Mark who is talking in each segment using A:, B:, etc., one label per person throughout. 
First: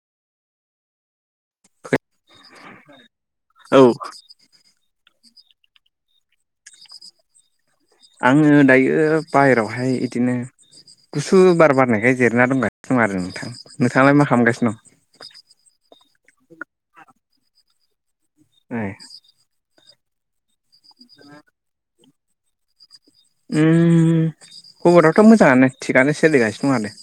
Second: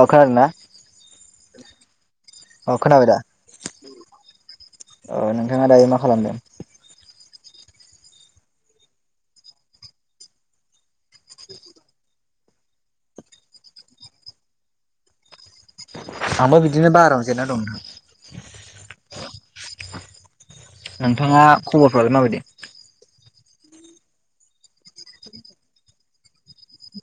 A: अ खोनादोंना? अ खोनाबाय दा
B: औ
A: अ नोंथाङा दायो मा खालामदों?
B: आङो दायो बाहेरावहाय बिदिनो गुसु बार बारनायखाय जिरना दंगासिनो दं आरो नोंथां नोंथाङालाय मा खामगासिनो दं?
A: आंबो बिदिनो बारायाव जिरायना दं नोंथां
B: नाइस
A: नोंथाङा खबरफ्रालाय माबायदि
B: उम खबराथ' मोजाङानो थिगआनो सोलिगासिनो दं आरो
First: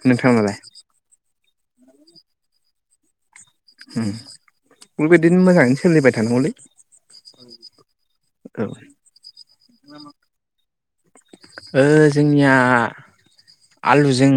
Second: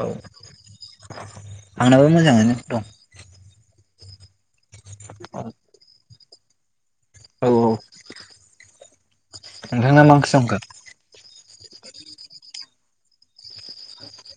A: औ
B: नोंथाङालाय
A: आंनाबो मोजाङानो दं
B: उम
A: औ
B: बेफोरबायदिनो मोजाङैनो सोलिबाय थानांगौलै औ
A: नोंथांङा मा ओंख्रि संखो
B: ओ जोंनिया आलुजों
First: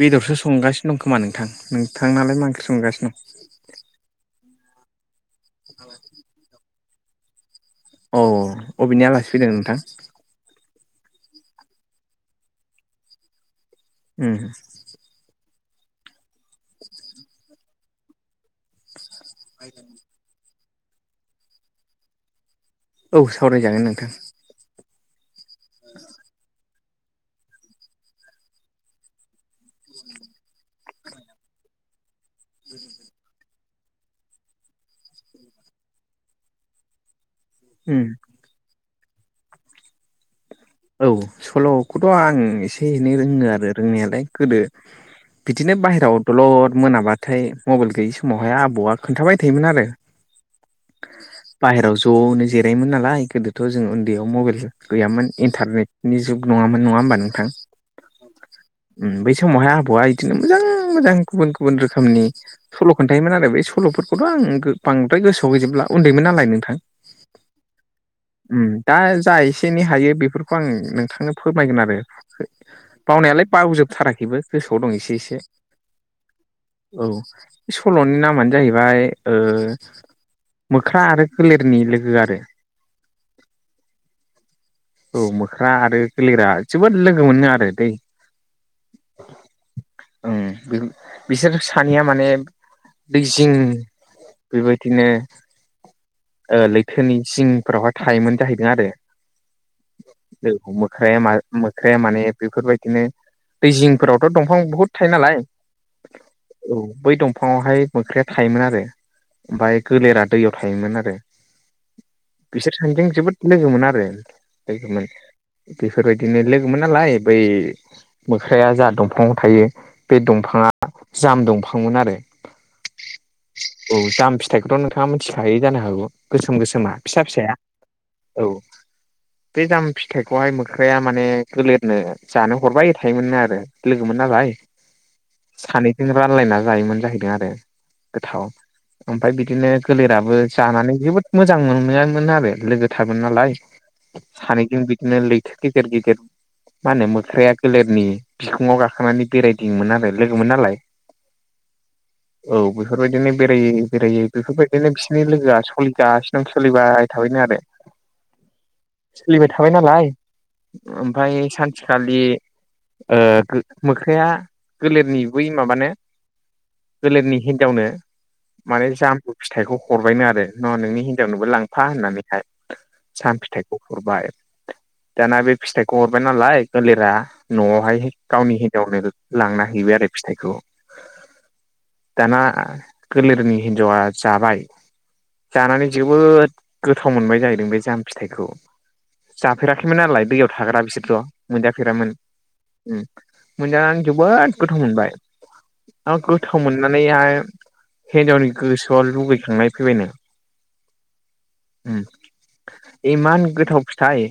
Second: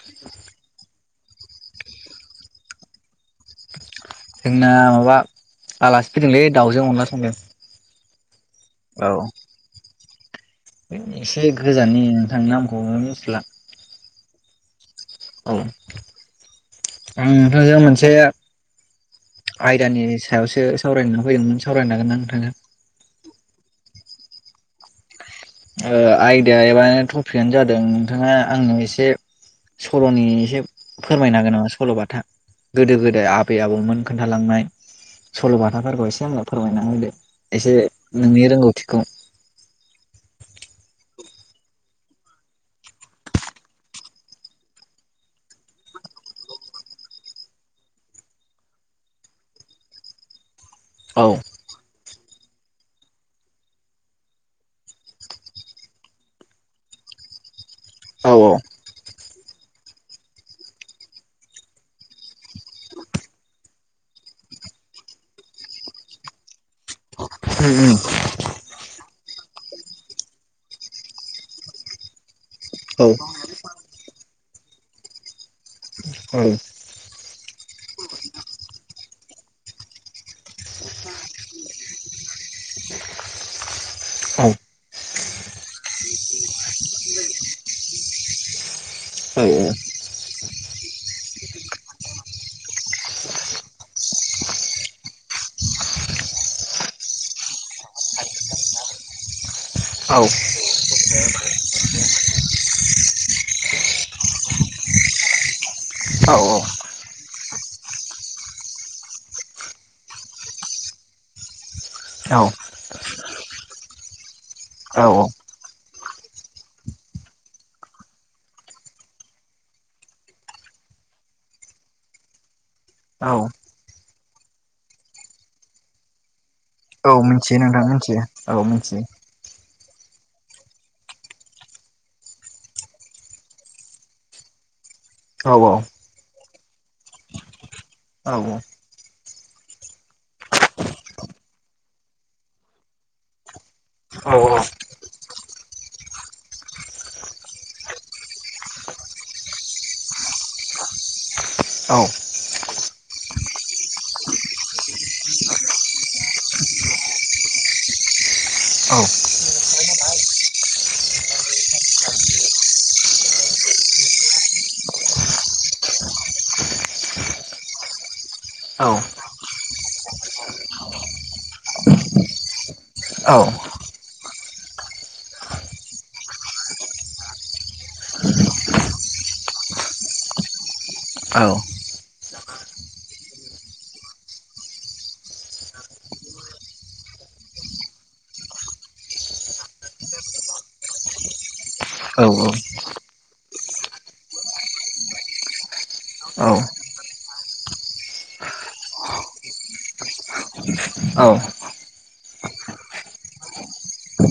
B: बेदरसो संगासिनो दं खोमा नोंथां नोंथांनालाय मा ओंख्रि संगासिनो दं?
A: जोंना माबा आलासि फैदोंलै दाउजों अनला संदों
B: औ अबेनि
A: औ
B: आलासि फैदों नोंथां?
A: एसे गोजाननि नोंथां नामखौबो मिथिला
B: उम
A: औ आं नोंथांजों मोनसे आयदानि सायावसो सावरायनो होनना फैदोंमोन सावरायनो हागोन ना नोंथाङा
B: औ सावराय जागोन नोंथां
A: ओ आयदा एबा टपिकआनो जादों नोंथाङा आंनो एसे सल'नि एसे फोरमायनो हागोन नामा सल'बाथा गोदो गोदाय आ बै आबौमोन खोन्थालांनाय सल'बाथाफोरखौ एसे आंनो फोरमायना होदो एसे
B: उम
A: नोंनि रोंगौथिखौ
B: औ सल'खौथ' आं एसे एनै रोङो आरो रोंनायालाय गोदो बिदिनो बाहेरायाव दलद मोनाबाथाय मबाइल गैयि समावहाय आबौआ खोन्थाबाय थायोमोन आरो
A: औ
B: बाहेरायाव ज'नो जिरायोमोन नालाय गोदोथ' जों ओन्दैयाव मबाइल गैयामोन इन्टारनेटनि जुग नङामोन नङा होमबा नोंथां
A: औ
B: उम बै समावहाय आबौआ बिदिनो मोजां मोजां गुबुन गुबुन रोखोमनि सल' खोन्थायोमोन आरो ब सल'फोरखौथ' आं गो बांद्राय गोसोआव होजोबला उन्दैमोन नालाय नोंथां
A: [inaudible] [inaudible]
B: उम दा जा एसे एनै हायो बे बेफोरखौ आं नोंथांनो फोरमायगोन आरो
A: औ
B: बावनायालाय बावजोबथाराखैबो गोसोआव दं एसे एसे
A: औ
B: औ बे सल'नि नामानो जाहैबाय ओ मोख्रा आरो गोलेरनि लोगो आरो
A: औ
B: औ मोख्रा आरो गोलेरा जोबोद लोगोमोननो आरो दै ओं बिसोर सानैया माने दैजिं बेबायदिनो ओ लैथोनि सिंफोरावहाय थायोमोन जाहैदों आरो मोख्रा मा मोख्राया माने बेफोरबायदिनो दै जिंफोरावथ' दंफां बुहुद थायो नालाय औ बै दंफाङावहाय मोख्राया थायोमोन आरो ओमफाय गोलेरा दैयाव थायोमोन आरो बिसोर सानैजों जोबोद लोगोमोन आरो लोगोमोन
A: औ
B: बेफोर बायदिनो लोगोमोन नालाय बै मोख्राया जा दंफङाव थायो बे दंफाङा जाम दंफांमोन आरो
A: [inaudible]
B: औ जाम फिथाइखौथ' नोंथाङा मिथिखायो जानो हागौ गोसोम गोसोमा
A: औ
B: फिसा फिसाया
A: मिथियो नोंथां मिथियो औ मिथियो
B: बे जाम फिथाइखौहाय मोख्राया माने गोलेरनो जानो हरबाय थायोमोननो आरो लोगोमोन नालाय
A: औ औ
B: सानैजों रानलायना जायोमोन जाहैदों आरो
A: औ
B: गोथाव ओमफाय बिदिनो गोलेराबो जानानै जोबोद मोजां मोननायामोन आरो लोगो थारमोन नालाय सानैजों बिदनो लैथो गेजेर गेजेर मा होनो मोख्राया गोलेरनि फिखुङाव गाखोनानै बेरायदिङोमोन आरो लोगोमोन नालाय
A: औ
B: औ बेफोर बायदिनो बेरायै बेरायै बेफोर बायदिनो बिसोरनि लोगोआ सलिगासिनो दं सोलिबाय थाबायनो आरो सोलिबाय थाबाय नालाय ओमफाय सानसेखालि ओ गो मोख्राया गोलेरनि बै माबानो गोलेरनि हिन्जावनो माने जाम फिथाइखौ हरबायनो आरो न नोंनि हिनजावनोबो लांफा होननानैहाय
A: औ
B: खौ हरबाय दाना बे फिथाइखौ हरबाय नालाय गोलेरा न'आवहाय गावनि हिन्जावनो बेखौ लांना हैबाय आरो फिथाइखौ
A: [inaudible]
B: दाना गोलेरनि हिन्जावा जाबाय जानानै जोबोद गोथाव मोनबाय जाहैदों बे जाम फिथाइखौ जाफेराखैमोन नालाय दैयाव थाग्रा बिसोरथ' मोनजाफेरामोन
A: औ औ
B: उ मोनजानानै जोबोद गोथाव मोनबाय दा गोथाव मोननानैहाय हिनजावनि गोसोआव लुगैखांनाय फैबायनो उम इमान गोथाव फिथाइ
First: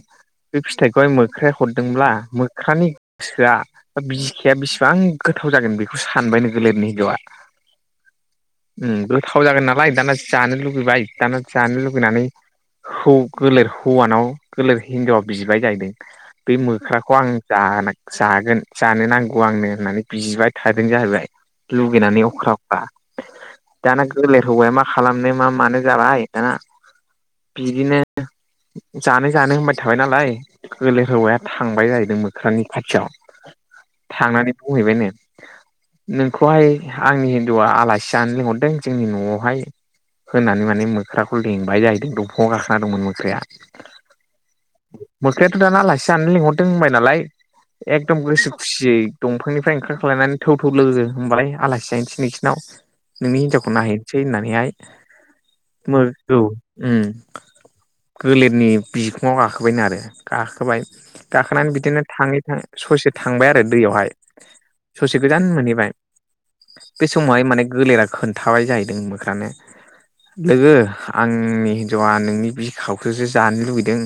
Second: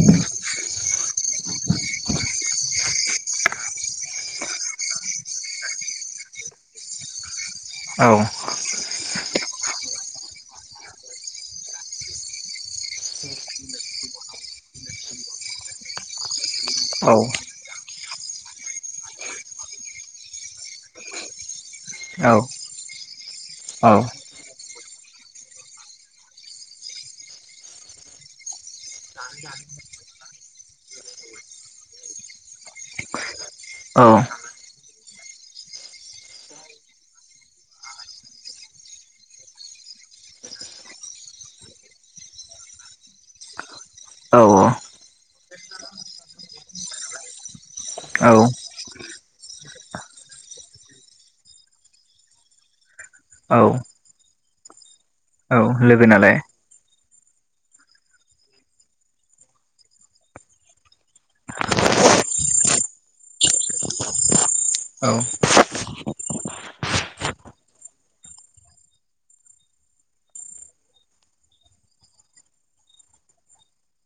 B: बे फिथाइखौहाय मोख्राया हरदोंब्ला मोख्रानि गोसोआ दा बिखाया बेसेबां गोथाव जागोन बेखौ सानबायनो गोलेरनि हिनजावा
A: [inaudible]
B: ओ गोथाव जागोन नालाय दाना जानो लुुबैबाय दाना जानो लुुबैनानै हौ गोलेर हौवानाव गोलेर हिन्जावआ बिबाय जाहैदों बे मोख्राखौ आं जानो जागोन जानो नांगौ आंनो होननानै बिबाय थादों जाहैबाय लुगैनानै अख्रा अख्रा दाना गोलेर हौवाया मा खालामनो मा मानो जाबाय दाना बिदिनो जानो जानो होनबाय थाबाय नालाय गोलेर हौवाया थांबाय जाहैदों मोख्रानि खाथियाव थांनानै बुंहैबायनो नोंखौहाय आंनि हिनजावा आलासि जानो लिंहरदों जोंनि न'आवहाय होनानै माने मोख्राखौ लेंंबाय जाहैदों दंफांआव गाखोना दंमोन मोख्राया
A: औ
B: मोख्रायाथ' दाना आलासि जानो लिंहरदों होनबाय नालाय एकदम गोसो खुसियै दंफांनिफ्राय ओंखार ख्लायनानै थौ थौ लोगो होमबालाय आलासि जाहैनोसै नोंसिनियाव नोंनि
A: औ
B: हिनजावखौ नायहैसै होननानैहाय
A: लोगो नालाय
B: गोलेरनि बिखुङाव गाखोबाय आरो गाखोबाय गाखोनानै बिदिनो थाङै थाङै ससे थांबाय आरो दैयावहाय
A: औ
B: ससे गोजान मोनहैबाय बे समावहाय माने गोलेरा खोन्थाबाय जाहैदों मोख्रानो लोगो आंनि हिनजावा नोंनि बिखाखौसो जानो लुबैदों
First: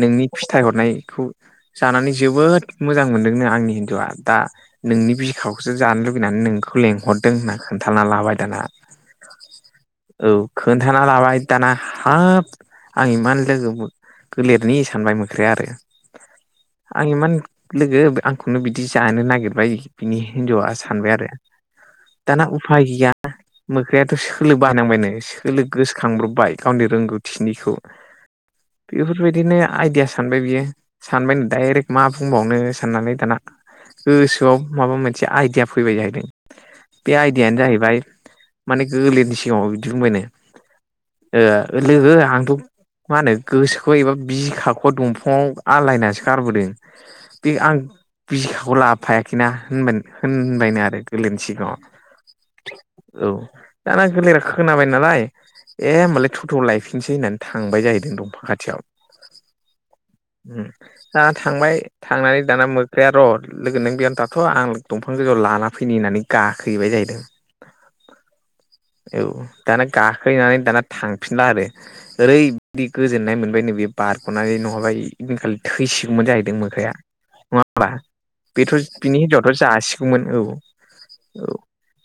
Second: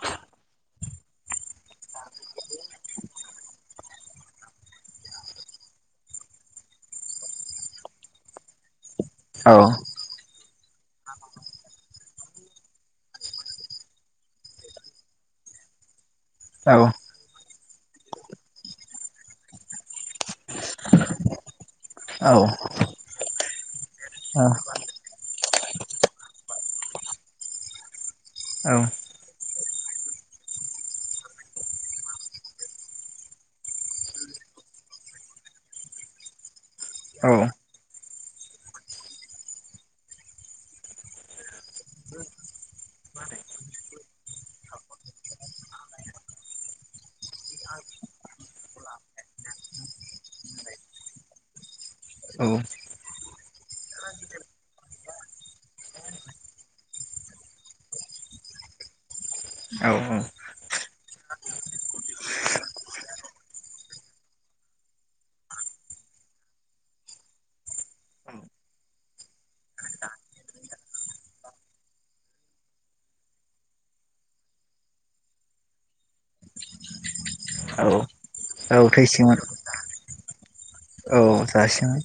B: नोंनि फिथाइ हरनायखौ जानानै जोबोद मोजां मोनदोंनो आंनि हिनजावआ दा नोंनि बिखाखौसो जानो लुुबैनानै नोंखौ लेंहरदों होनना खोन्थाना लाबाय दाना
A: औ
B: औ खोन्थाना लाबाय दाना हाब आं इमान लोगो गोलेरनि सानबाय मोख्राया आरो आं इमान लोगो आंखौनो बिदि जानो नागिरबाय बिनि हिनजावा सानबाय आरो
A: औ औ
B: दाना उफाय गैया मोख्रायाथ'
A: औ
B: सोलो बानायनांबाय नो सोलो गोसोखां ब्रबबाय गावनि रोंगौथिनिखौ
A: औ
B: बेफोरबायदिनो आइदिया सानबाय बियो सानबायनो डाइरेक्ट मा बुंबावनो साननानै दाना गोसोआव माबा मोनसे आइदिया फैबाय जाहैदों बे
A: औ
B: आइदियायानो जाहैबाय माने गोलेरनि सिगाङावनो बिदि बुंबायनो ओ लोगो आं मा होनो गोसोखौ एबा बिखाखौ दंफाङाव आलायनासो गारबोदों बे आं बिखाखौ लाबोफायाखैना होनबायनो आरो गोलेरनि सिगाङाव
A: औ
B: औ दाना गोलेरा खोनाबाय नालाय ए होमबालाय थ थ लायफिनसै होननानै थांबाय जाहैदों दंफां खाथियाव
A: औ औ
B: दा थांबाय थांनानै दाना मोख्रया र' लोगो नों बेयानो थाथ' आं दंफां गोजौआव लाना फैनि होननानै गाखोहैबाय जाहैदों
A: [inaudible]
B: औ दाना गाखोहैनानै दाना थांफिनला आरो। ओरैबायदि गोजोननाय मोनबायनो बे बारग'नानै नङाबा इदिन खालि थैसिगौमोन जाहैदों मोख्राया। नङा
A: औ।
B: बेथ'
A: औ
B: बिनि
A: थैसिगोन
B: हिनजावाथ' जासिगौमोन औ।
A: औ जासिगौमोन।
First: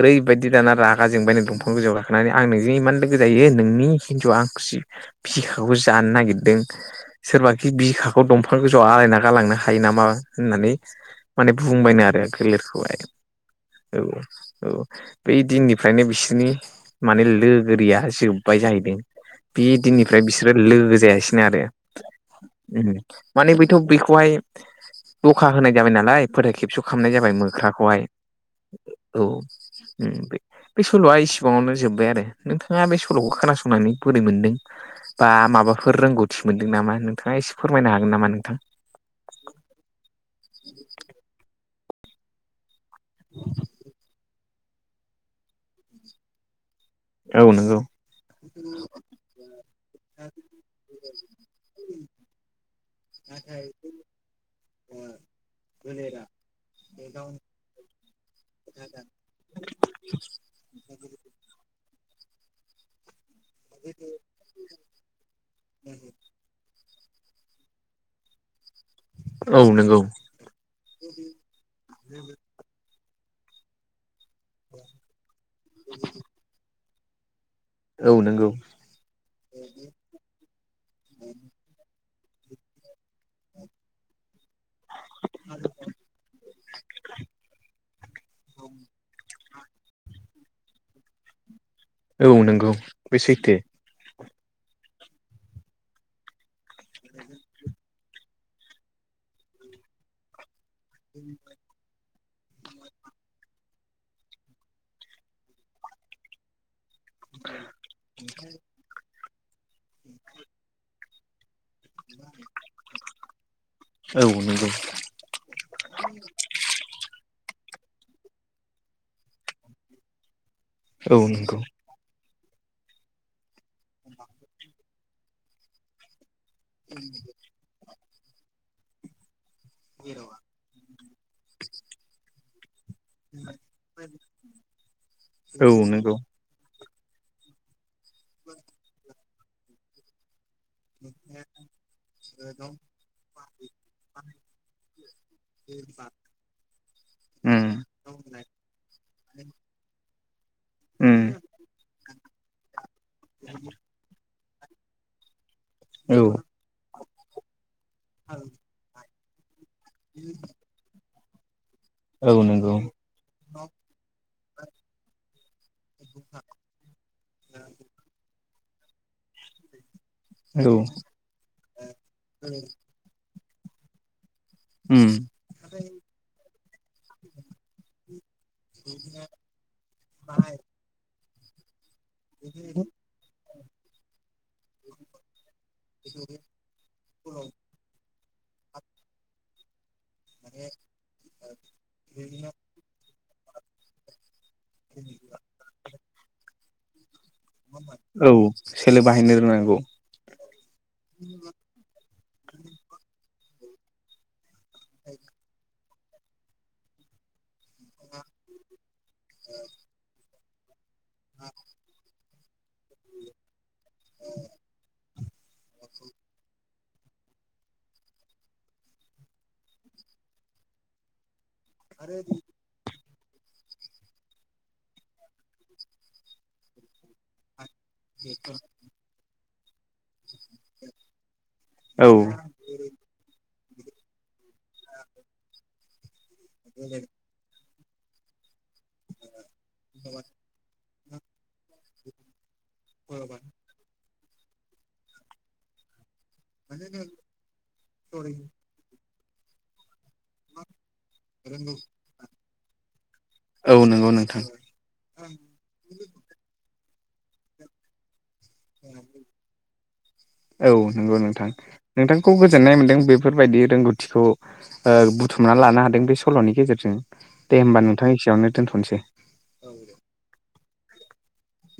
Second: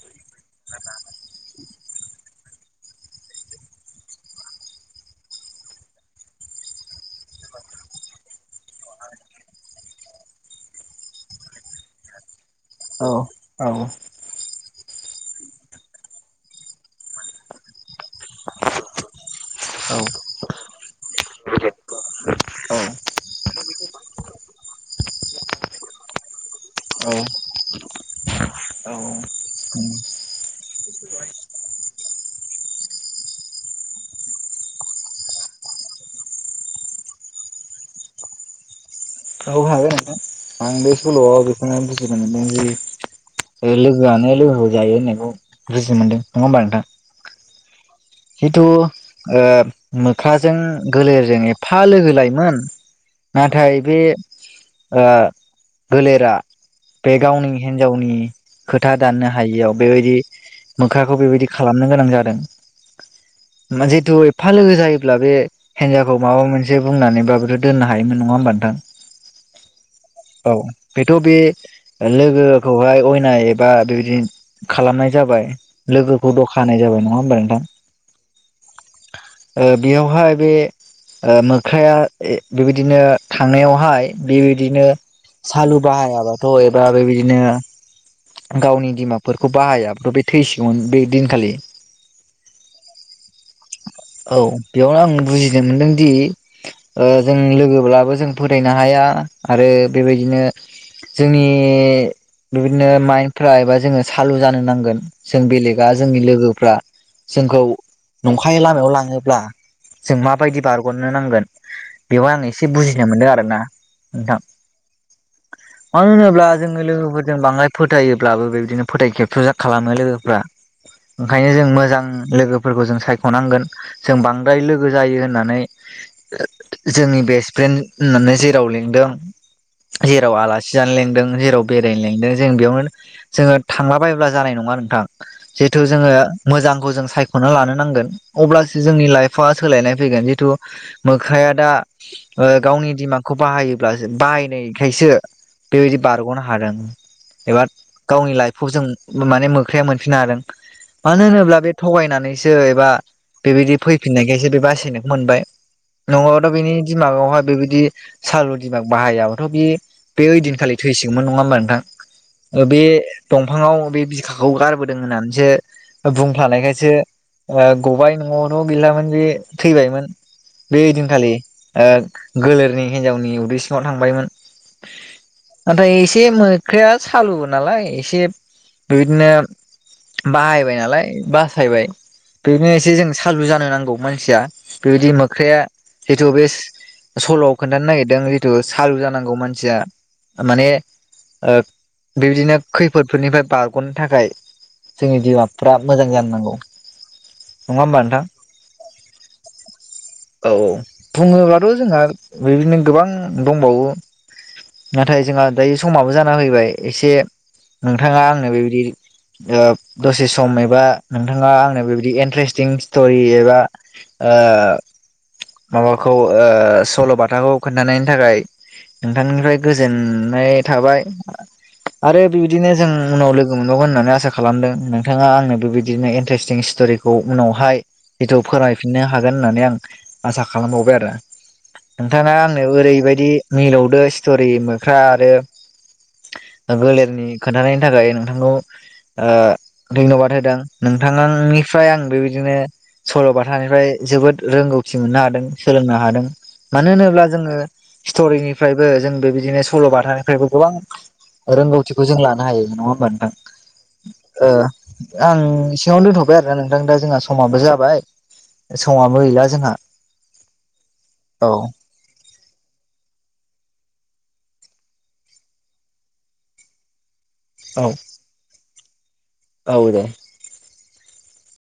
B: ओरैबायदि दाना रागा जोंबायनो दंफां गोजौआव गाखोनानै आं नोंजों इमान लोगो जायो नोंनि बिथ' आंखौसि बिखाखौ जानो नागिरदों सोरबाखि बिखाखौ दंफां गोजौआव आलायना गालांनो हायो नामा होननानै माने बुंबायनो आरो गोलोरखौहाय
A: औ औ
B: औ औ। बै दिननिफ्रायनो बिसोनि माने लोगोरिया जोब्बाय जाहैदों। बि
A: औ
B: दिननिफ्राय बिसोरो लोगो जायासि नो आरो। उम माने बैथ' बैखौहाय दखा होनाय जाबाय नालाय फोथाय खेबस'
A: औ
B: खालामनाय जाबाय मोख्राखौहाय।
A: औ
B: उम बे सल'आ इसिबाङावनो जोब्बाय आरो। नोंथाङा बे सल'खौ खोनासंनानै बोरै मोनदों बा माबाफोर रोंगौथि मोनदों नामा नोंथाङा एसे फोरमायनो हागोन नामा नोंथां?
A: औ हागोन नोंथां। आं बे सल'आव बेखौनो बुजि मोनदोंदि ओ लोगोआनो लोगोखौ जायो होननायखौ बुजि मोन्दों। नङा होमबा नोंथां?
B: औ नोंगौ।
A: जिथु ओ मोखाजों गोलेरजों एफा लोगो लायमोन नाथाय बे ओ गोलेरा बे गावनि हिन्जावनि खोथा दाननो हायियाव बेबायदि मोखाखौ बेबायदि खालामनो गोनां जादों। मा जिहेथु एफा लोगो जायोब्ला बे हेजावखौ माबा मोनसे बुंनानैबाबोथ' दोननो हायोमोन। नङा होमबा नोंथां?
B: औ नोंगौ।
A: औ बेथ' बे लोगोखौहाय अयनाय एबा बेबायदि खालामनाय जाबाय लोगोखौ दखा होनाय जाबाय। नङा होमबा नोंथां?
B: औ नोंगौ।
A: ओ बेयावहाय बे ओ मोख्राया ए बेबायदिनो थांनायावहाय बे दिनो सालु बाहायाबाथ' एबा बेबायदिनो गावनि दिमागफोरखौ बाहायाथ' बे थैसिग'मोन बे दिनखालि।
B: औ नोंगौ बे सैथो।
A: औ बेयावनो आं बुजिनो मोनदों दि ओ जों लोगोब्लाबो जों फोथायनो हाया आरो बेबायदिनो जोंनि बेबायदिनो माइन्दफ्रा एबा जोङो सालु जानो नांगोन जों बेलेगा जोंनि लोगोफ्रा जोंखौ नंखाय लामायाव लांङोब्ला जों माबायदि बारग'नो नांगोन बेवा आं एसे बुजिनो मोनदों आरोना।
B: औ
A: नोंथां
B: नोंगौ।
A: मानो होनोब्ला जोङो लोगोफोरजों बांद्राय फोथायायोब्लाबो बेबायदिनो फोथाय खेबस' जा खालामो लोगोफ्रा।
B: औ
A: ओंखायनो
B: नंगौ
A: जों मोजां लोगोफोरखौ जों सायख'नांगोन। जों बांद्राय लोगो जायो होननानै जोंनि बेस फ्रेन होननानै जेराव लिंदों जेराव आलास सि जानो लेंदों जेराव बेरायनो लेंदों जों बेयावनो जोङो थांला बायोब्ला जानाय नंङा नोंथां‌
B: औ
A: जिहेथु जोङो
B: नंगौ
A: मोजांखौ जों सायख'ना लानो नांगोन अब्लासो जोंनि लाइफआ सोलायनाय फैगोन। जितु मोखाया दा ओ गावनि दिमागखौ बाहायोब्लासो बाहायनायखायसो बेबायदि बारग'नो हादों एबा
B: उम
A: गावनि लाइफखौ जों माने मोख्रया मोनफिननो हादों।
B: उम
A: मानो होनोब्ला बे थगायनानैसो एबा बेबायदि फैफिननायखायसो बे बासायनायखौ मोनबाय
B: औ
A: नङाबाथ' बिनि दिमागावहाय बेबायदि सालु दिमाग बाहायाबाथ' बे बे ओइदिनखालि थैसिगौमोन नङा होमबा
B: औ
A: नोंथां
B: नंगौ
A: बे दंफाङाव बे बिखाखौ गारबोदों होननानैसो बुंफ्लानायखायसो गबाय न'आवथ' गैलामोन बे थैबायमोन
B: औ
A: बे ओइदिनखालि ओ गोलेरनि हिनजावनि उदैसिङाव थांबायमोन
B: उम
A: नाथाय एसे मोख्राया सालुबो नालाय एसे बेबायदिनो बाहायबाय नालाय बासायबाय बेनो एसे जों सालु जानो नांगौ मानसिया बेबायदि मोख्राया जितु बे सल'आव खोन्थानो नागिरदों जिथु सालु जानांगौ मानसिया माने ओ बेबायदिनो खैफोदफोरनिफ्राय बारग'नो थाखाय जोंनि बिमाफ्रा मोजां जानो नांगौ नङा होमबा नोंथां
B: औ सोलो बाहायनो रोंनांगौ
A: औ औ बुङोबाथ' जोंहा बेबादिनो गोबां दंबावो नाथाय जोंहा दायो समाबो जाना फैबाय एसे नोंथाङा आंनो बेबायदि ओ दसे सम एबा नोंथाङा आंनो बेबायदि इन्ट्रेस्टिं स्ट'रि एबा ओ माबाखौ ओ सल' बाथाखौ खोन्थानायनि थाखाय नोंथांनिफ्राय गोजोननाय थाबाय आरो बिबायदि बिदिनो जों उनाव लोगो मोनबावगोन होननानै आसा खालामदों नोंथाङा आंनो बेबायदिनो इन्टारेस्टिं स्ट'रिखौ खौ उनावहाय जिथु फोरमायफिननो हागोन होननानै आं आसा खालामबावबाय आरो
B: औ
A: नोंथाङा आंनो ओरैबायदि मिलौदो स्ट'रि मोख्रा आरो गोलेरनि खोन्थानायनि थाखाय नोंथांखौ ओ धन्यबाद होदों नोंथांनि फ्राय आं बेबायदिनो सल'बाथानिफ्राय जोबोद रोंगौथि मोननो हादों सोलोंनो हादों मानो होनोब्ला जोङो स्ट'रिनिफ्रायबो जों बेबायदिनो सल'बाथा फ्रायबो गोबां रोंगौथिखौ जों लानो हायो नङा होमबा नोंथां?
B: औ नोंगौ नोंथां
A: ओ आं इसेयावनो दोनथ'बाय आरोना नोंथां दा जोंहा समाबो जाबाय समाबो गैला जोंहा
B: औ नंगौ नोंथां
A: औ
B: नोंथांखौ गोजोननाय मोन्दों बेफोरबायदि रोंगौथिखौ ओ बुथुमना लानो हादों बे सल'नि गेजेरजों दे
A: औ
B: होमबा नोंथां एसियावनो दोनथ'निसै।
A: औ दे।